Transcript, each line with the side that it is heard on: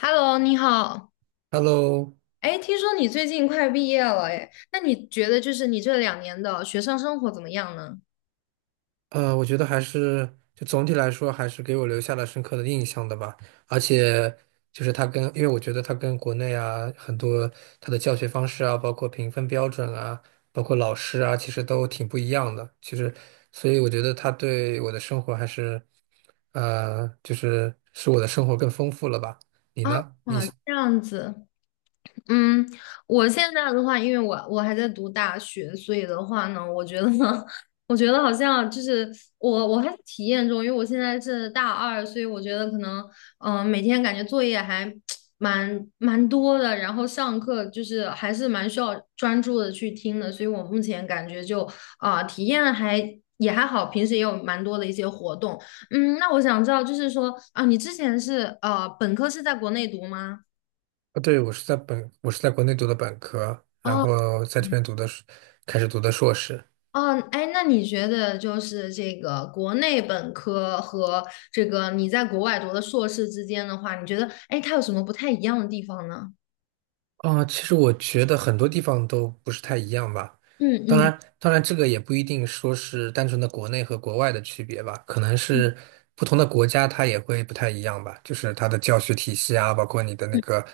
left: Hello，你好。
right: Hello，
left: 哎，听说你最近快毕业了，哎，那你觉得就是你这两年的学生生活怎么样呢？
right: 我觉得还是就总体来说，还是给我留下了深刻的印象的吧。而且就是他跟，因为我觉得他跟国内啊很多他的教学方式啊，包括评分标准啊，包括老师啊，其实都挺不一样的。其实，所以我觉得他对我的生活还是，就是使我的生活更丰富了吧。你呢？你，
left: 啊，这样子。嗯，我现在的话，因为我还在读大学，所以的话呢，我觉得，呢，我觉得好像就是我还在体验中，因为我现在是大二，所以我觉得可能，每天感觉作业还 蛮多的，然后上课就是还是蛮需要专注的去听的，所以我目前感觉就体验还也还好，平时也有蛮多的一些活动。嗯，那我想知道，就是说啊、你之前是本科是在国内读吗？
right: 对，我是在国内读的本科，然
left: 哦。
right: 后在这边读的是，开始读的硕士。
left: 哦，哎，那你觉得就是这个国内本科和这个你在国外读的硕士之间的话，你觉得哎，它有什么不太一样的地方呢？
right: 啊、其实我觉得很多地方都不是太一样吧。
left: 嗯
right: 当
left: 嗯
right: 然，当然，这个也不一定说是单纯的国内和国外的区别吧，可能
left: 嗯
right: 是不同的国家它也会不太一样吧，就是它的教学体系啊，包括你的那
left: 嗯。
right: 个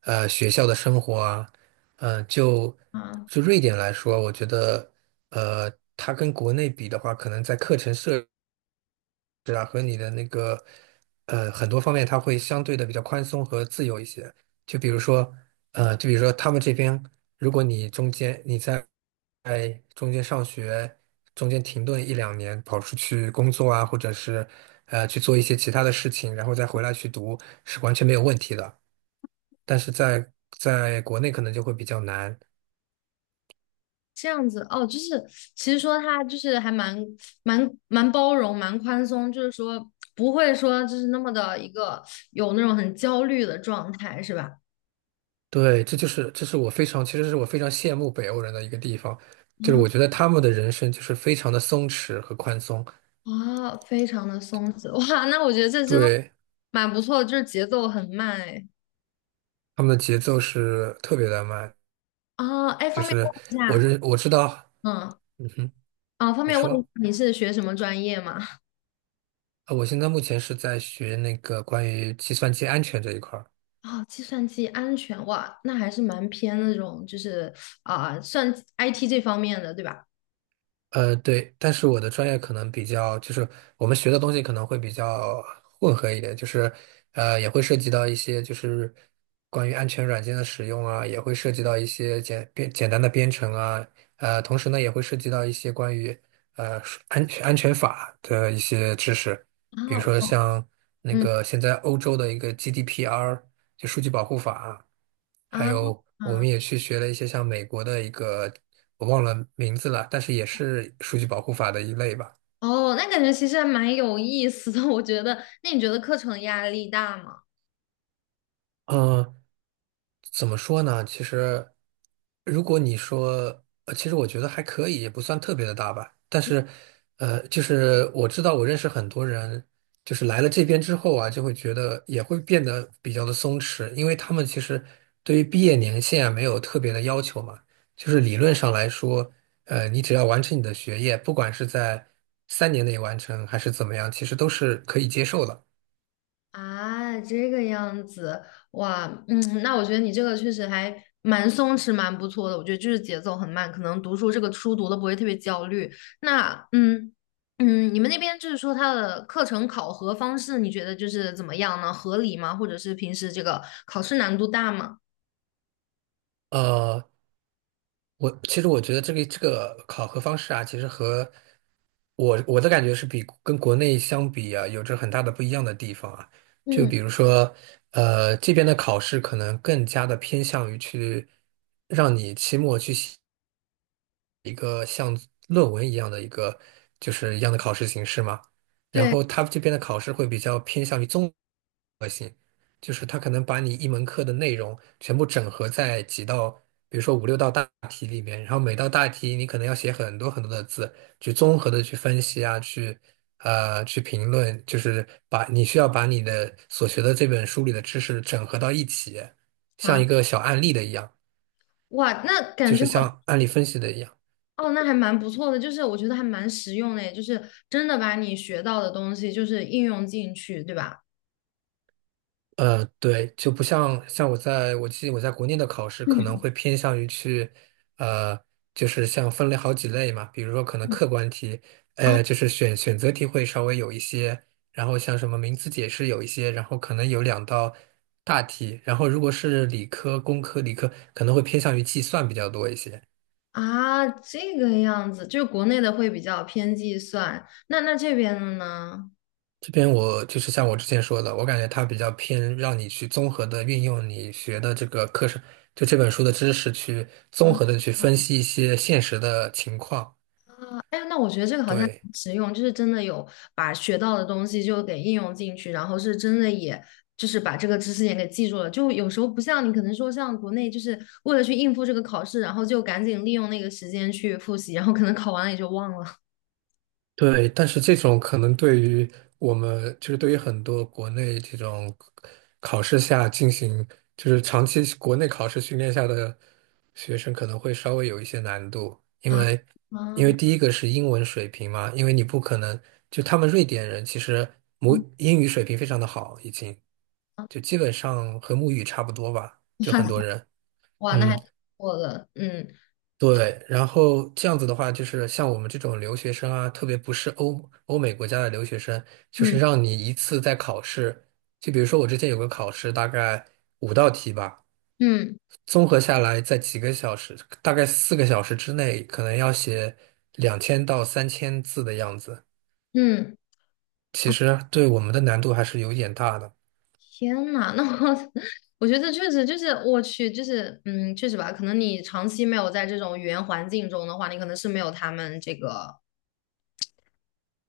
right: 学校的生活啊，嗯、就
left: 啊，
right: 就瑞典来说，我觉得它跟国内比的话，可能在课程设。是啊，和你的那个很多方面，它会相对的比较宽松和自由一些。就比如说，他们这边，如果你中间你在中间上学，中间停顿一两年，跑出去工作啊，或者是去做一些其他的事情，然后再回来去读，是完全没有问题的。但是在国内可能就会比较难。
left: 这样子哦，就是其实说它就是还蛮包容、蛮宽松，就是说不会说就是那么的一个有那种很焦虑的状态，是吧？
right: 对，这就是这是我非常，其实是我非常羡慕北欧人的一个地方，就是
left: 啊
right: 我觉得他们的人生就是非常的松弛和宽松，
left: 啊，非常的松弛哇，那我觉得这真的
right: 对，
left: 蛮不错的，就是节奏很慢哎。
right: 他们的节奏是特别的慢，
left: 啊，哎，
right: 就
left: 方便问
right: 是
left: 一下，
right: 我知道，
left: 嗯，
right: 嗯哼，
left: 啊，方
right: 你
left: 便问一
right: 说
left: 下你是学什么专业吗？
right: 啊，我现在目前是在学那个关于计算机安全这一块儿。
left: 哦，计算机安全，哇，那还是蛮偏那种，就是算 IT 这方面的，对吧？
right: 对，但是我的专业可能比较，就是我们学的东西可能会比较混合一点，就是也会涉及到一些就是关于安全软件的使用啊，也会涉及到一些简单的编程啊，同时呢也会涉及到一些关于呃安全法的一些知识，比如说
left: 啊，
right: 像那
left: 嗯，
right: 个现在欧洲的一个 GDPR。就数据保护法，还
left: 啊，
right: 有我
left: 啊，
right: 们也去学了一些像美国的一个我忘了名字了，但是也是数据保护法的一类吧。
left: 哦，那感觉其实还蛮有意思的，我觉得。那你觉得课程压力大吗？
right: 嗯，怎么说呢？其实，如果你说，其实我觉得还可以，也不算特别的大吧。但是，就是我知道我认识很多人，就是来了这边之后啊，就会觉得也会变得比较的松弛，因为他们其实对于毕业年限啊没有特别的要求嘛。就是理论上来说，你只要完成你的学业，不管是在三年内完成还是怎么样，其实都是可以接受的。
left: 啊，这个样子，哇，嗯，那我觉得你这个确实还蛮松弛，蛮不错的。我觉得就是节奏很慢，可能读书这个书读的不会特别焦虑。那，嗯嗯，你们那边就是说它的课程考核方式，你觉得就是怎么样呢？合理吗？或者是平时这个考试难度大吗？
right: 呃，我其实我觉得这个这个考核方式啊，其实和我的感觉是比跟国内相比啊，有着很大的不一样的地方啊。就
left: 嗯，
right: 比如说，这边的考试可能更加的偏向于去让你期末去写一个像论文一样的一个就是一样的考试形式嘛。然
left: 对
right: 后他这边的考试会比较偏向于综。就是它可能把你一门课的内容全部整合在几道，比如说五六道大题里面，然后每道大题你可能要写很多很多的字，去综合的去分析啊，去去评论，就是把你需要把你的所学的这本书里的知识整合到一起，像
left: 啊，
right: 一个小案例的一样，
left: 哇，那
right: 就
left: 感觉
right: 是像案例分析的一样。
left: 哦，那还蛮不错的，就是我觉得还蛮实用的耶，就是真的把你学到的东西就是应用进去，对吧？
right: 对，就不像我在我记得我在国内的考试可能
left: 嗯，
right: 会偏向于去，呃，就是像分类好几类嘛，比如说可能
left: 嗯
right: 客观题，就是选择题会稍微有一些，然后像什么名词解释有一些，然后可能有两道大题，然后如果是理科、工科、理科可能会偏向于计算比较多一些。
left: 啊，这个样子，就是国内的会比较偏计算，那这边的呢？
right: 这边我就是像我之前说的，我感觉它比较偏让你去综合的运用你学的这个课程，就这本书的知识去综
left: 啊，
right: 合的去分析一些现实的情况。
left: 哎，那我觉得这个好像
right: 对。
left: 很实用，就是真的有把学到的东西就给应用进去，然后是真的也就是把这个知识点给记住了。就有时候不像你可能说像国内，就是为了去应付这个考试，然后就赶紧利用那个时间去复习，然后可能考完了也就忘了。
right: 对，但是这种可能对于我们，就是对于很多国内这种考试下进行，就是长期国内考试训练下的学生，可能会稍微有一些难度，因
left: 啊
right: 为因
left: 啊，
right: 为第一个是英文水平嘛，因为你不可能就他们瑞典人其实母
left: 嗯
right: 英语水平非常的好，已经
left: 啊
right: 就基本上和母语差不多吧，就
left: 哇
right: 很
left: 塞，
right: 多人，
left: 哇，那还
right: 嗯，
left: 挺不错的，嗯
right: 对，然后这样子的话，就是像我们这种留学生啊，特别不是欧美国家的留学生，就
left: 嗯
right: 是让你一次在考试，就比如说我之前有个考试，大概五道题吧，
left: 嗯
right: 综合下来在几个小时，大概四个小时之内，可能要写两千到三千字的样子，
left: 嗯。
right: 其实对我们的难度还是有点大的。
left: 天呐，那我 我觉得确实就是我去，就是确实吧，可能你长期没有在这种语言环境中的话，你可能是没有他们这个，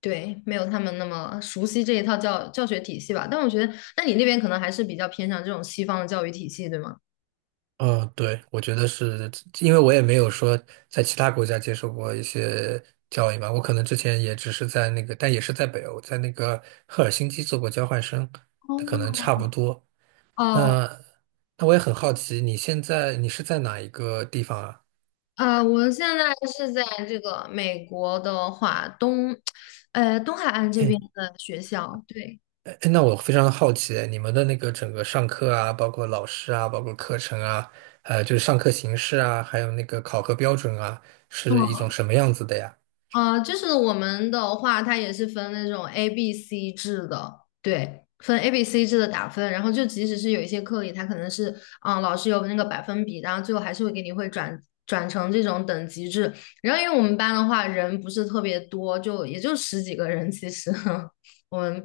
left: 对，没有他们那么熟悉这一套教学体系吧。但我觉得，那你那边可能还是比较偏向这种西方的教育体系，对吗？
right: 嗯，对，我觉得是因为我也没有说在其他国家接受过一些教育嘛，我可能之前也只是在那个，但也是在北欧，在那个赫尔辛基做过交换生，它可
left: 哦，
right: 能差不多。
left: 哦，
right: 那那我也很好奇，你现在你是在哪一个地方啊？
left: 我现在是在这个美国的话，东海岸这边
right: 哎
left: 的学校，对。
right: 哎，那我非常好奇，你们的那个整个上课啊，包括老师啊，包括课程啊，就是上课形式啊，还有那个考核标准啊，是一种什么样子的呀？
left: 就是我们的话，它也是分那种 A、B、C 制的，对，分 A、B、C 制的打分。然后就即使是有一些课里，它可能是，老师有那个百分比，然后最后还是会给你会转成这种等级制。然后因为我们班的话，人不是特别多，就也就十几个人，其实 我们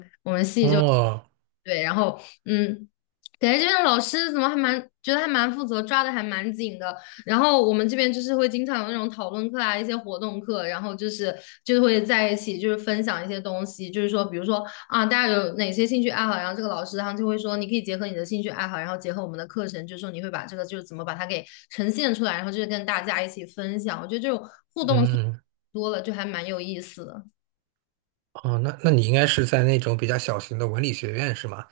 right: 哦，
left: 对，然后嗯，感觉这边的老师怎么还蛮觉得还蛮负责，抓的还蛮紧的。然后我们这边就是会经常有那种讨论课啊，一些活动课，然后就是会在一起就是分享一些东西，就是说比如说啊，大家有哪些兴趣爱好，然后这个老师他就会说你可以结合你的兴趣爱好，然后结合我们的课程，就是说你会把这个就是怎么把它给呈现出来，然后就是跟大家一起分享。我觉得这种互动性
right: 嗯。
left: 多了，就还蛮有意思的。
right: 哦，那你应该是在那种比较小型的文理学院是吗？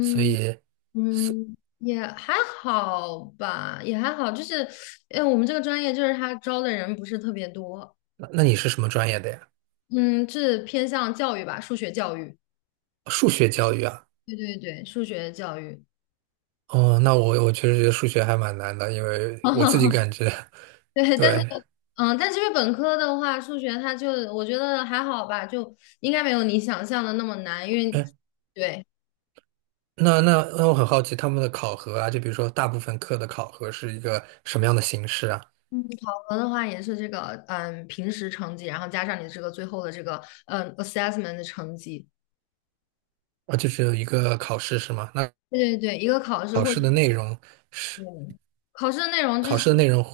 right: 所以，
left: 嗯，也还好吧，也还好，就是，我们这个专业就是他招的人不是特别多，
right: 那你是什么专业的呀？
left: 嗯，是偏向教育吧，数学教育，
right: 数学教育啊？
left: 对对对，数学教育，
right: 哦，那我确实觉得数学还蛮难的，因为我自己 感觉
left: 对，但是，
right: 对。
left: 嗯，但是因为本科的话，数学它就我觉得还好吧，就应该没有你想象的那么难，因为，
right: 哎，
left: 对，
right: 那我很好奇他们的考核啊，就比如说大部分课的考核是一个什么样的形式啊？
left: 嗯，考核的话也是这个，平时成绩，然后加上你这个最后的这个，assessment 的成绩。
right: 啊，就只有一个考试是吗？那
left: 对对对，一个考试
right: 考
left: 或者
right: 试的内容是
left: 对，考试的内容就
right: 考
left: 是，
right: 试的内容。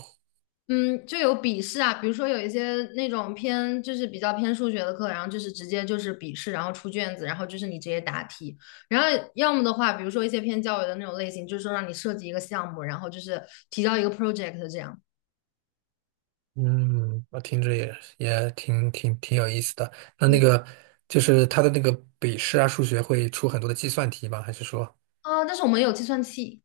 left: 嗯，就有笔试啊，比如说有一些那种偏就是比较偏数学的课，然后就是直接就是笔试，然后出卷子，然后就是你直接答题。然后要么的话，比如说一些偏教育的那种类型，就是说让你设计一个项目，然后就是提交一个 project 这样。
right: 嗯，我听着也挺有意思的。那那个就是他的那个笔试啊，数学会出很多的计算题吧？还是说，
left: 啊、但是我们有计算器。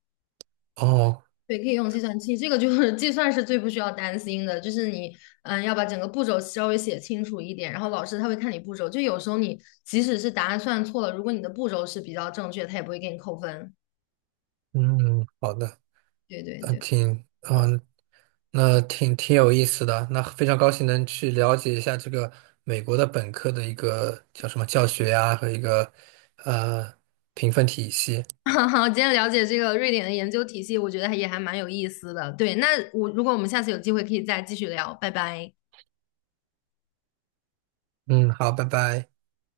right: 哦，
left: 对，可以用计算器，这个就 是计算是最不需要担心的，就是你，要把整个步骤稍微写清楚一点，然后老师他会看你步骤，就有时候你即使是答案算错了，如果你的步骤是比较正确，他也不会给你扣分。
right: 嗯，好的，
left: 对对
right: 呃
left: 对，
right: 挺，嗯，那挺有意思的。那非常高兴能去了解一下这个美国的本科的一个叫什么教学呀、和一个呃评分体系。
left: 好，今天了解这个瑞典的研究体系，我觉得还也还蛮有意思的。对，那我如果我们下次有机会可以再继续聊，拜拜。
right: 嗯，好，拜拜。